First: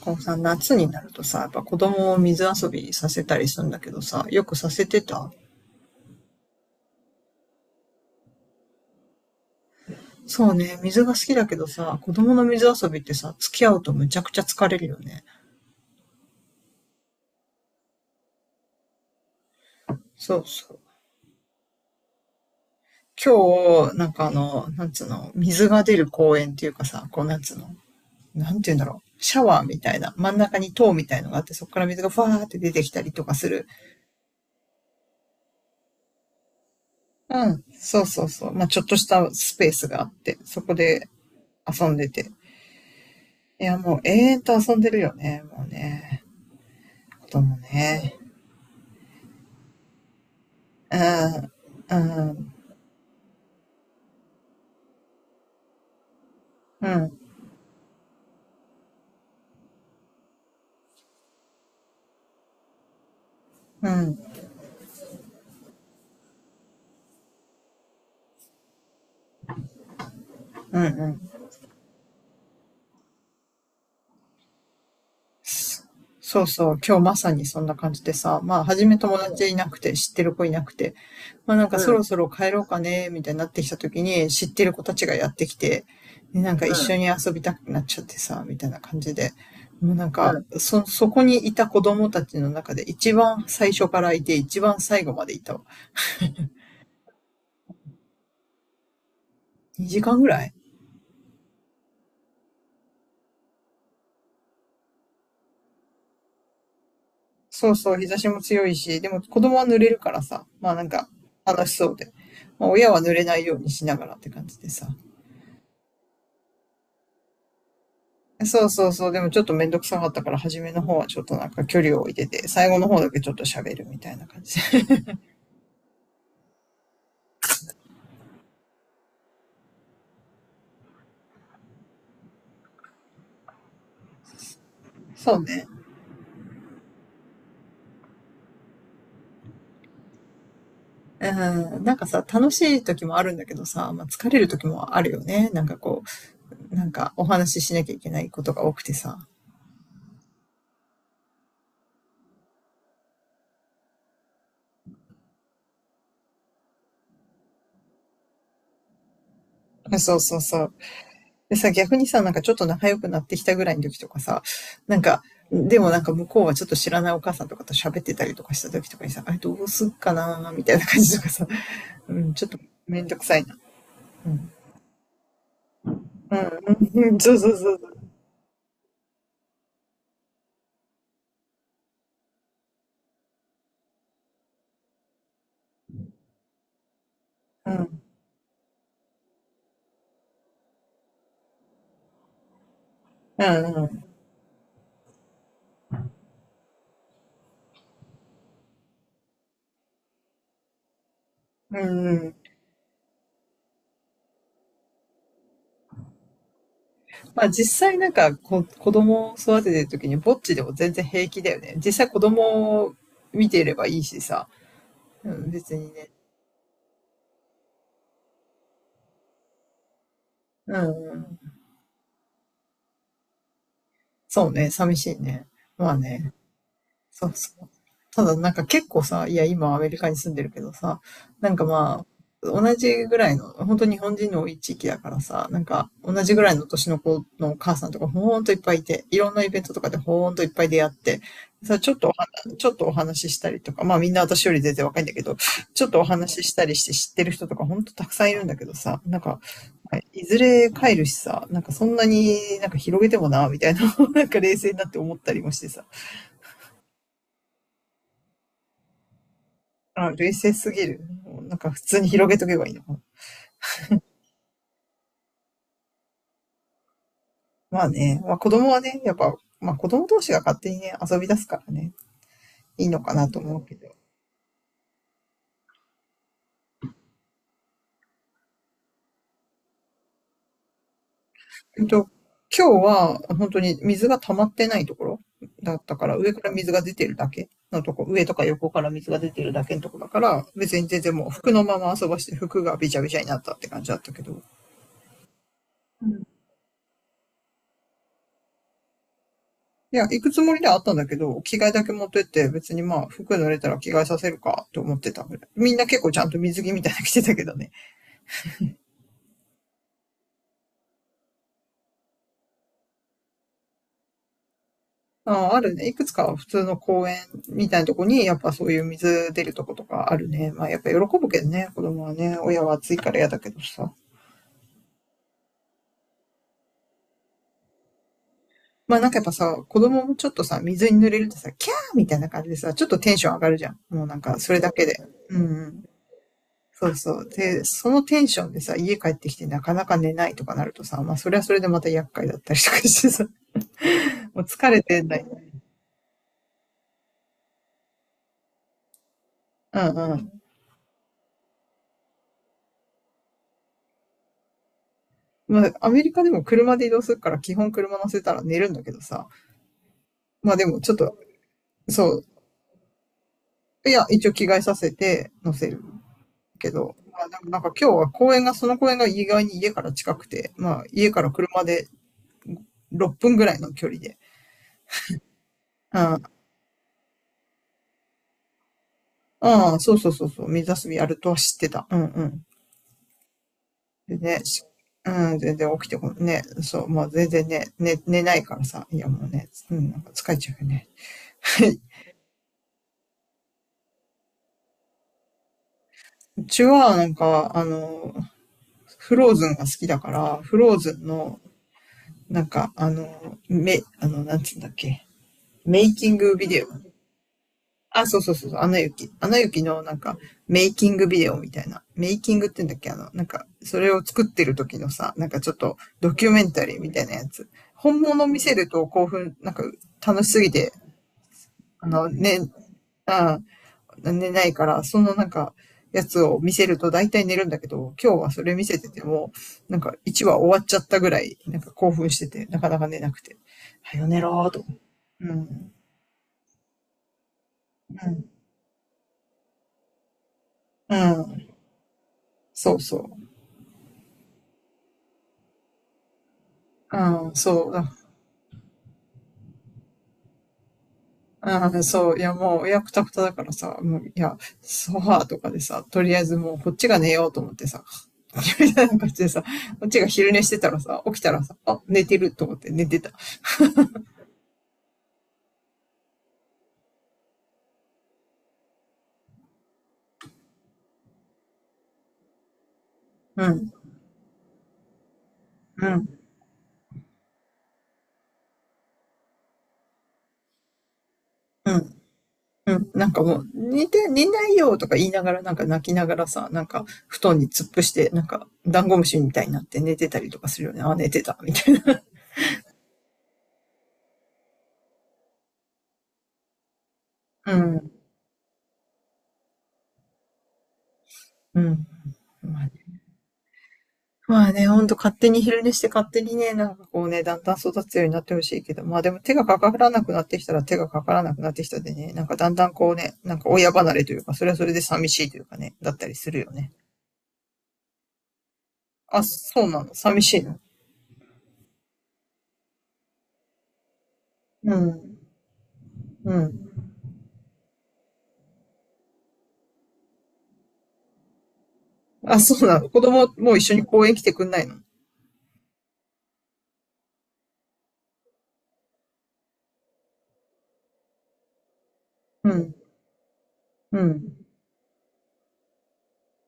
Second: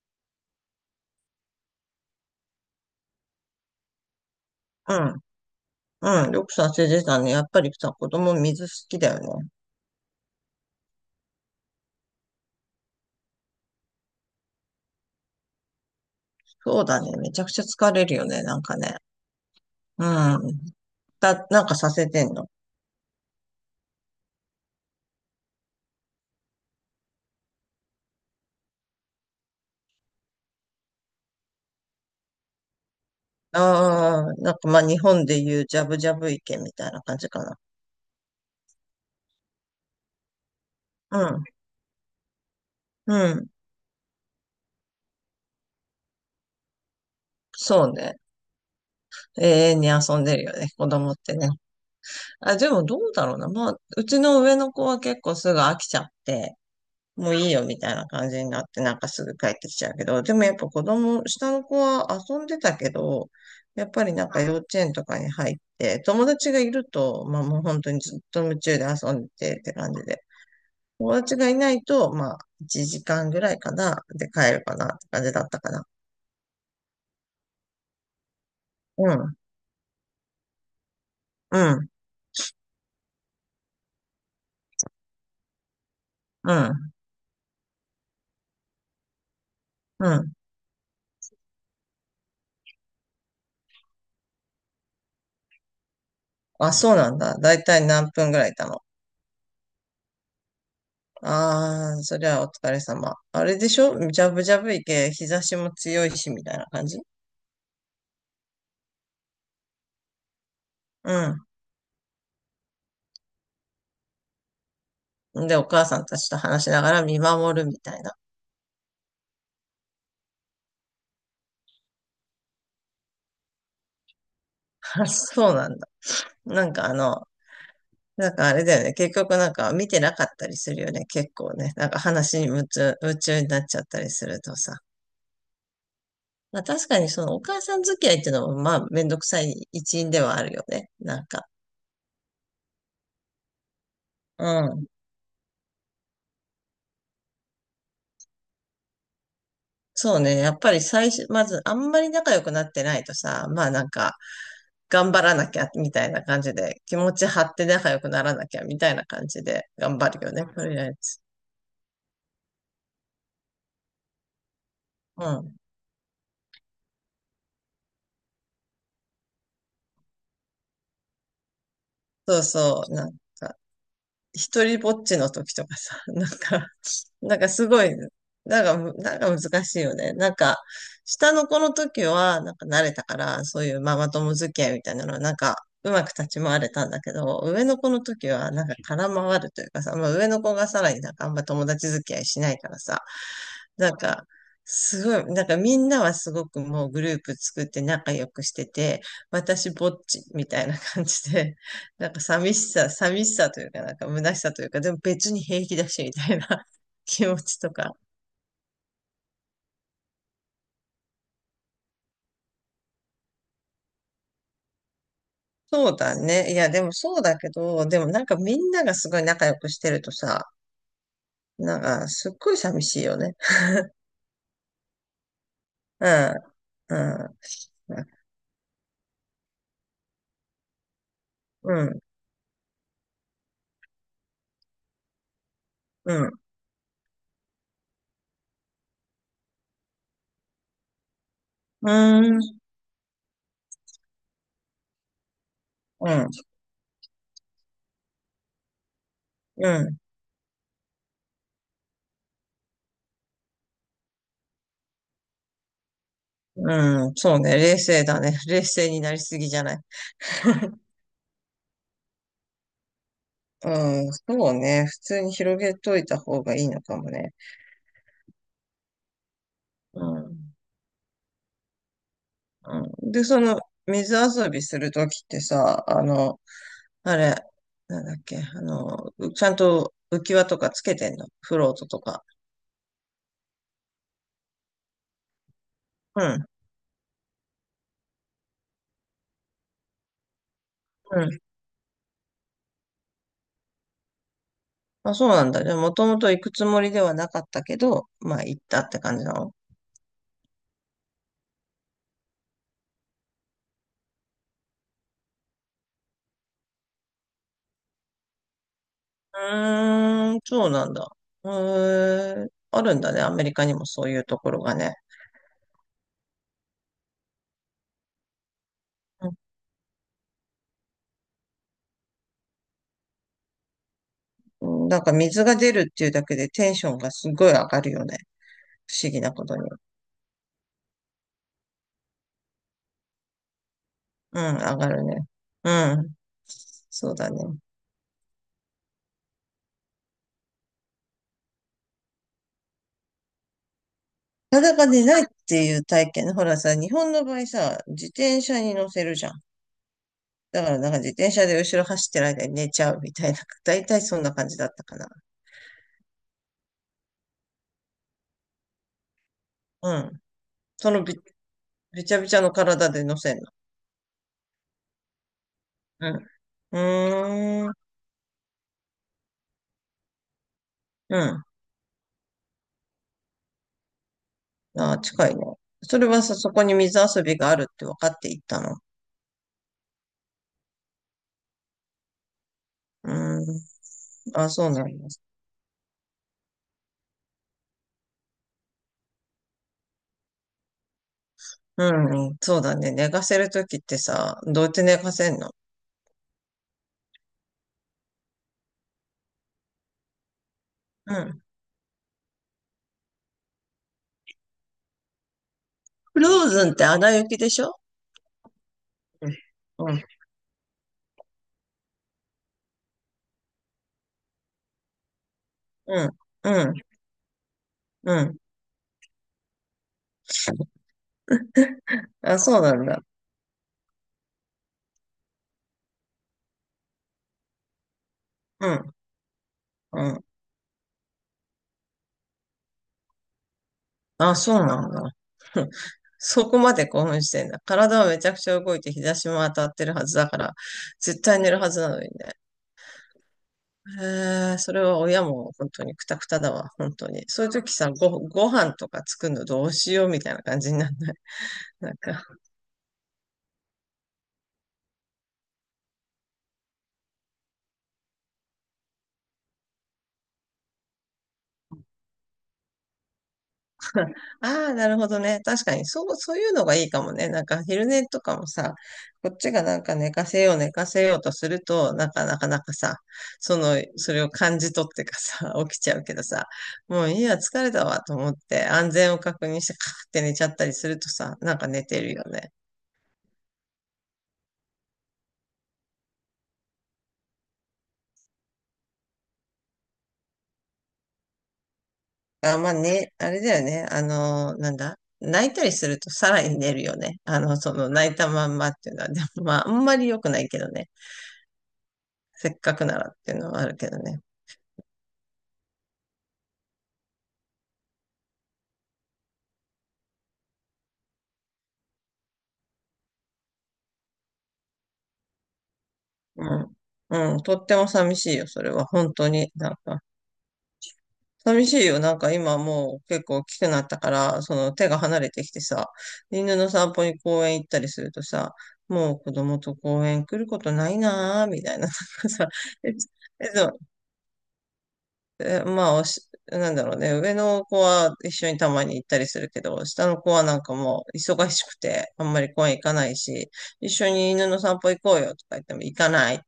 こうさ、夏になるとさ、やっぱ子供を水遊びさせたりするんだけどさ、よくさせうてん、た。うん、よくさせてたね。やっぱりさ、子供水好きだよね。そうね、水が好きだけどさ、子供の水遊びってさ、付き合うとむちゃくちゃ疲れるよね。そうだね。めちゃくちゃ疲れるよね、なんかね。うそうん。そう。だ、なんかさせてんの。今日、なんか、なんつうの、水が出る公園っていうかさ、こうなんつうの、なんて言うんだろう。シャワーみたいな、真ん中に塔みたいのがあって、そこから水がファーって出てきたりとかすある。あ、なんかまあ日本で言うジャブジャブ池みたいな感じかうな。ん、そうそうそう。まあ、ちょっとしたスペースがあって、そこでう遊んでて。ん、いや、もう永遠と遊んでるよね、もうね。こともそうね。ね。永遠に遊んでるよね、子う供ってね。ん、うん、あ、でもどうだろうな。まあ、うちの上の子は結構すぐ飽きちゃって、うん、もういいよみたいな感じになって、なんかすぐ帰ってきちゃうけど、でもやっぱ子供、下の子は遊んでたけど、やうっぱりん、なんか幼稚園とかに入って、友達がいると、まあもう本当にずっと夢中で遊んでてって感じで、うんう友達ん。がいないと、まあ1時間ぐらいかな、で帰るかなって感じだったかな。そうそう、今日まさにそんな感じでさ、まあ、初めう友ん、達いなくて、知ってる子いなくて、まあうなんかうん、そろん、そろ帰ろうかね、みたいになってきた時に、知ってる子たちがやってきて、でうなんかう一ん、緒ん、緒に遊びたくなっちゃってさ、みたいな感じで、もうなんううか、ん。ん。そ、そこにいた子供たちの中で一番最初からいて、一番最後までいたわ。あ、そうなんだ。だいたい何分ぐらいいたの？2時間ぐらい。ああー、そりゃお疲れ様。あれでしょジャブジャブいけ、日差しも強いし、みたいな感じ。そうそう、日差しも強いし、でも子供は濡れるからさ、まあなんかうん。楽しそうで。まあ親は濡れないようにしながらって感じでさ。で、お母さんたちと話しながら見守るみたいな。そうそうそう、でもちょっとめんどくさかったから初めの方はちょっとなんか距離を置いてて、最後の方だけちょっと喋るみたいな感じで。あそうなんだ。なんかあの、なんかあれだよね。結局なんか見てなかったりするよね。結構ね。なんか話に夢中になっちゃったりするとさ。そうね。まあ確かにそのお母さん付き合いっていうのもまあめんどくさい一因ではあるよね。なんか。うん、なんかさ、楽しい時もあるんだけどさ、まあ疲れうる時ん。もあるよね。なんかこう、なんかお話ししなきゃいけないことが多くてさ。そうね。やっぱり最初、まずあんまり仲良くなってないとさ、頑張らなきゃみたいな感じで、気持ち張って仲良くならなきゃみたいな感じで頑張そうるよそうね。そとう。りあえず。でさ、逆にさ、なんかちょっと仲良くなってきたぐらいの時とかさ、なんか、うん。でもなんか向こうはちょっと知らないお母さんとかと喋ってたりとかした時とかにさ、あれどうすっかなーみたいな感じとかさ、うん、そうちょっとそう、めなんんどくさいか、な。うん、一人ぼっちの時とかさ、なんか、うん、うん、そなうんかそうそうすそう。ごい、なんかむ、なんか難しいよね。なんか、下の子の時は、なんか慣れたから、そういうママ友付き合いみたいなのは、なんか、うまく立ち回れたんだけど、上うの子のん、時は、なんか空回るというかさ、まあ上の子がさらになんかあんま友達付き合いしないからさ、うなんん、か、すごい、なんかみんなはすごくもうグループ作って仲良くしてて、私ぼっちみたいな感じで、う ん、なんかうん。寂しさというか、なんか虚しさというか、でも別に平気だしみたいな 気持まあちと実か。際なんか子供を育ててる時にぼっちでも全然平気だよね。実際子供を見ていればいいしさ、うん、別そにうね。だね。いや、でもそうだけど、でもなんかみんながすごい仲良くしてるとさ、うん、うん。なんかすっごい寂しいよね。そうね、寂しいね。まあうね。ん、うそうん。そう。ただなんか結構さ、いや今アメリカに住んでるけどさ、なんかうん、まあ、同じぐらいの、本当日本人の多い地域だからさ、なんかう同ん、じぐらいの年の子のお母さんとかほんといっぱいいて、いろんなイベントとかでほんといっぱい出会って、さ、ちうょっとお話、ん、ちょっとお話ししたりとか、まあみんな私より全然若いんだけど、ちょっとおうん、話ししたりして知ってる人とかほんとたくさんいるんだけどさ、なんか、ういずれ帰るしさ、なんかそんなになんか広げてもな、みたいな、なんか冷静になって思ったりもしてさ、うん、そうね、冷静だね。冷静になりすぎじゃない？ あ、冷静すぎる。なんか普通に広げとけばいいのかな。うん、そうね。普通に広げといた方がいいのかもね。まあね、まあ子供はね、やっぱ、まあ子う供同士がん。勝手にね、遊び出すからね、いいのうかん、で、なとそ思の、うけど。水遊びするときってさ、あの、あれ、なんだっけ、あの、うちゃんと浮き輪とかつけてんのフローえっトとと、か。今日は本当に水が溜まってないところだったから、う上ん。から水が出てるだけのとこ、上とか横から水が出てるだけのとこだから、別に全然うもん。う服のまま遊ばして服がびちゃびちゃになったって感じだったけど。あ、そうなんだ。じゃあ、もうともん。と行くつもりではなかったけど、まあ、行ったって感じなの？いや、行くつもりではあったんだけど、着替えだけ持ってって、別にまあ、服濡れたら着替えさせるかと思ってたぐらい。みんな結構ちゃんと水着みたいなの着てたけどね。うーん、そうなんだ。へえ、あるんだね。アメリカにもそういうところがね。ああるね。いくつか普通の公園みたいなとこに、やっぱそういう水出るとことかあるね。まあ、やっぱ喜ぶけどね、子供はね。親は暑いから嫌だけどさ。うんなんか水が出るっていうだけでテンションがすごい上がるよね。ま不あなん思か議やっぱなこさ、とに。子供もちょっとさ、水に濡れるとさ、キャーみたいな感じでさ、ちょっとテンション上がるじゃん。もうなんか、うそん、れだ上けがで。るね。うんううん。ん。そうそそうう。だね。で、そのテンションでさ、家帰ってきてなかなか寝ないとかなるとさ、まあそれはそれでまた厄介だったりとかしてさ、もうな疲かなれかて寝なないい。っていう体験ね。ほらさ、日本の場合さ、自転車に乗せるじゃん。うんうん。だからなんか自転車で後ろ走ってる間に寝ちゃうみたいな。だいたいそんな感じだったかな。まあアメリカでも車で移動するから基本車乗せたら寝るんだけどさ、うん。まあでもちそょっのび、と、びそちゃう、びちゃの体で乗せるの。いや、一応着替えさせて乗せるけうど、まあでもなんん。うーかん。今日は公園が、その公園が意外に家から近くて、まあ家うからん。車で6分ぐらいの距離で、あー、近いね。うそん、れあはさ、そこに水遊びがあるって分かって行ったの？あ、そうそうそうそう、水遊びやるとは知ってた。うんうん。うーん。でね、あ、そうなんでうす。ん、全然起きてこね、そう、もう全然ね、寝ないからさ、いやもうね、うん、なんか疲れちゃうよね。うんうん、そうだね。寝かせるときってさ、どうやって寝かせんの？うちはなんか、フローズンが好きだから、フローズンうの、ん。なんか、あの、め、あの、なんつうんだっけ、メイキンフグロビーデオ。ズンってアナ雪でしょ？あ、そうそうそうそう、アナ雪。アナ雪のうなんん、か、メイキングビデオみたいな。メイキングって言うんだっけなんか、それを作ってる時のさ、なんかちょっとうん、ドキュメンタうん。リーみたいなやつ。本う物ん見せると興奮、なんか楽しすぎてあ、ね、そうなんだ。うん、寝ないから、そのなんか、やつを見せると大体寝るんだけど、今日はそれ見うせてん、ても、なんかう1ん。話終わっちゃったぐらい、なんか興奮してて、なかなか寝なくて。はよ寝あ、ろーそと。うなんだ。う ん。そこまで興奮してんだ。体はうめちん。ゃくちゃ動いて日差しも当たってるはずだから、う絶対ん。寝るはずなのにね。そうそう。へえ、それは親も本当にクタクタだわ、本当に。うん、そういうそう時だ。さ、ご、ご飯とか作るのどうしようみたいな感じになんない？うん、なんそう、いかやもう、いや、くたくただからさ、もう、いや、ソファーとかでさ、とりあえずもうこっちが寝ようと思ってさ、みたいな感じでさ、こっちが昼寝してたらさ、起きたらさ、あ、寝てると思って寝てた。ああ、なるほどね。確かに、そう、そういうのがいいかもね。なんか、昼寝とかもさ、こっちがなんか寝かせようとすると、なんか、なかなかさ、うそん、の、それを感じ取ってかさ、起きうちゃうけん、どさ、もういいや、疲れたわと思って、安全を確認して、カーって寝ちゃったりするとさ、なんかう寝ん、てるよね。うん、なんかもう、寝ないよとか言いながら、なんか泣きながらさ、なんか布団に突っ伏して、なんかダンゴムシみたいになって寝てたりとかするよね。あ、寝てた、みたいな。あ、まあね、あれだよね。あのなんだ。泣いたりするとさらに寝るよね。あうの、そのん、泣いたまんまっていうのは、でもまあ、あんまり良くないけどね。うん。せっまあね、かくならっていうのはあるけどね。まあねほんと勝手に昼寝して勝手にね、なんかこうね、だんだん育つようになってほしいけど、まあでも手がかからなくなってきたら手がかからなくなってきたでね、なんかだんだんこうね、なんか親離れというか、それはそれで寂しいというかね、だったりするうよね。ん。うん。とっても寂しいよ、それは。本あ、当に。そうなんなの、か、寂しいの？寂しいよ。なんか今もう結構大きくなったから、そうの手がん、離れてきてさ、う犬ん。の散歩に公園行ったりするとさ、もう子供と公園来ることないなー、みたいな。なんかあ、さ、そうなの。え、子供もう一そ緒うに公園来てくんないの？え、まあ、おし、なんだろうね。上の子は一緒にたまに行ったりするけど、下の子はなんかもう忙しくて、あんまうり公ん。園行かないし、一う緒にん。犬の散歩行こうよとか言っても行かない。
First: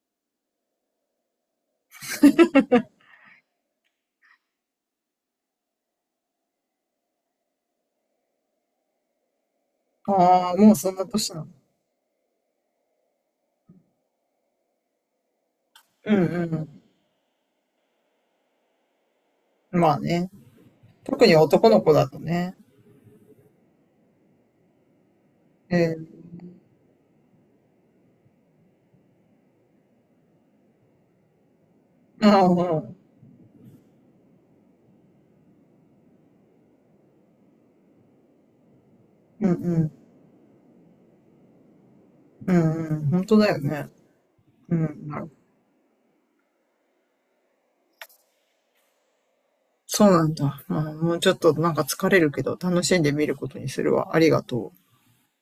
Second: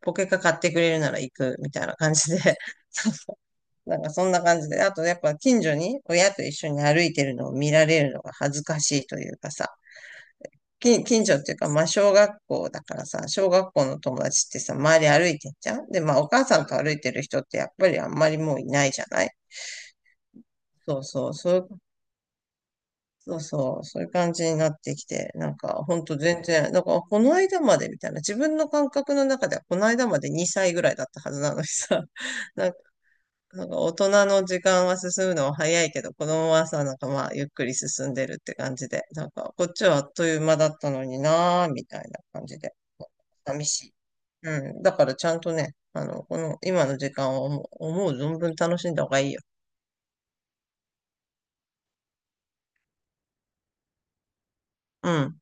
ポケカ買ってくれるなら行くみたいな感じで、そうそなんかそんな感じで、あとやっぱ近所に親と一緒に歩いてるのを見られるのが恥ずかしいというかさ、ああ、もうそんな近年所なっの。ていうか、まあ小学校だからさ、小学校の友達ってさ、周り歩いてんじゃんで、うまんあうお母さんとん、歩いてる人ってやっぱりあんまりもういないじゃない？うん。まあね。そう特そう、にそうい男う、の子だとね。そうそう、そういう感じになってきて、なんか、えほんとえ、全然、なんか、この間までみたいな、自分の感覚の中では、この間まで2歳ぐらいだったはずなのにさ、ああ、なんうかん。なんか大人の時間は進むのは早いけど、子供はさ、なんかまあ、ゆっくり進んでるって感じで、なんうんか、こっうちん。はあっという間だったのになー、みたいな感うじで、んうん、本当だよ寂しね。い。ううん。だかん。らちゃんとね、あの、この、今の時間を思う、思う存分楽しんだ方がいいよ。そうなんだ。まあ、もうちょっとなんか疲れるけど、楽しんでみることにするわ。ありがとう。うん。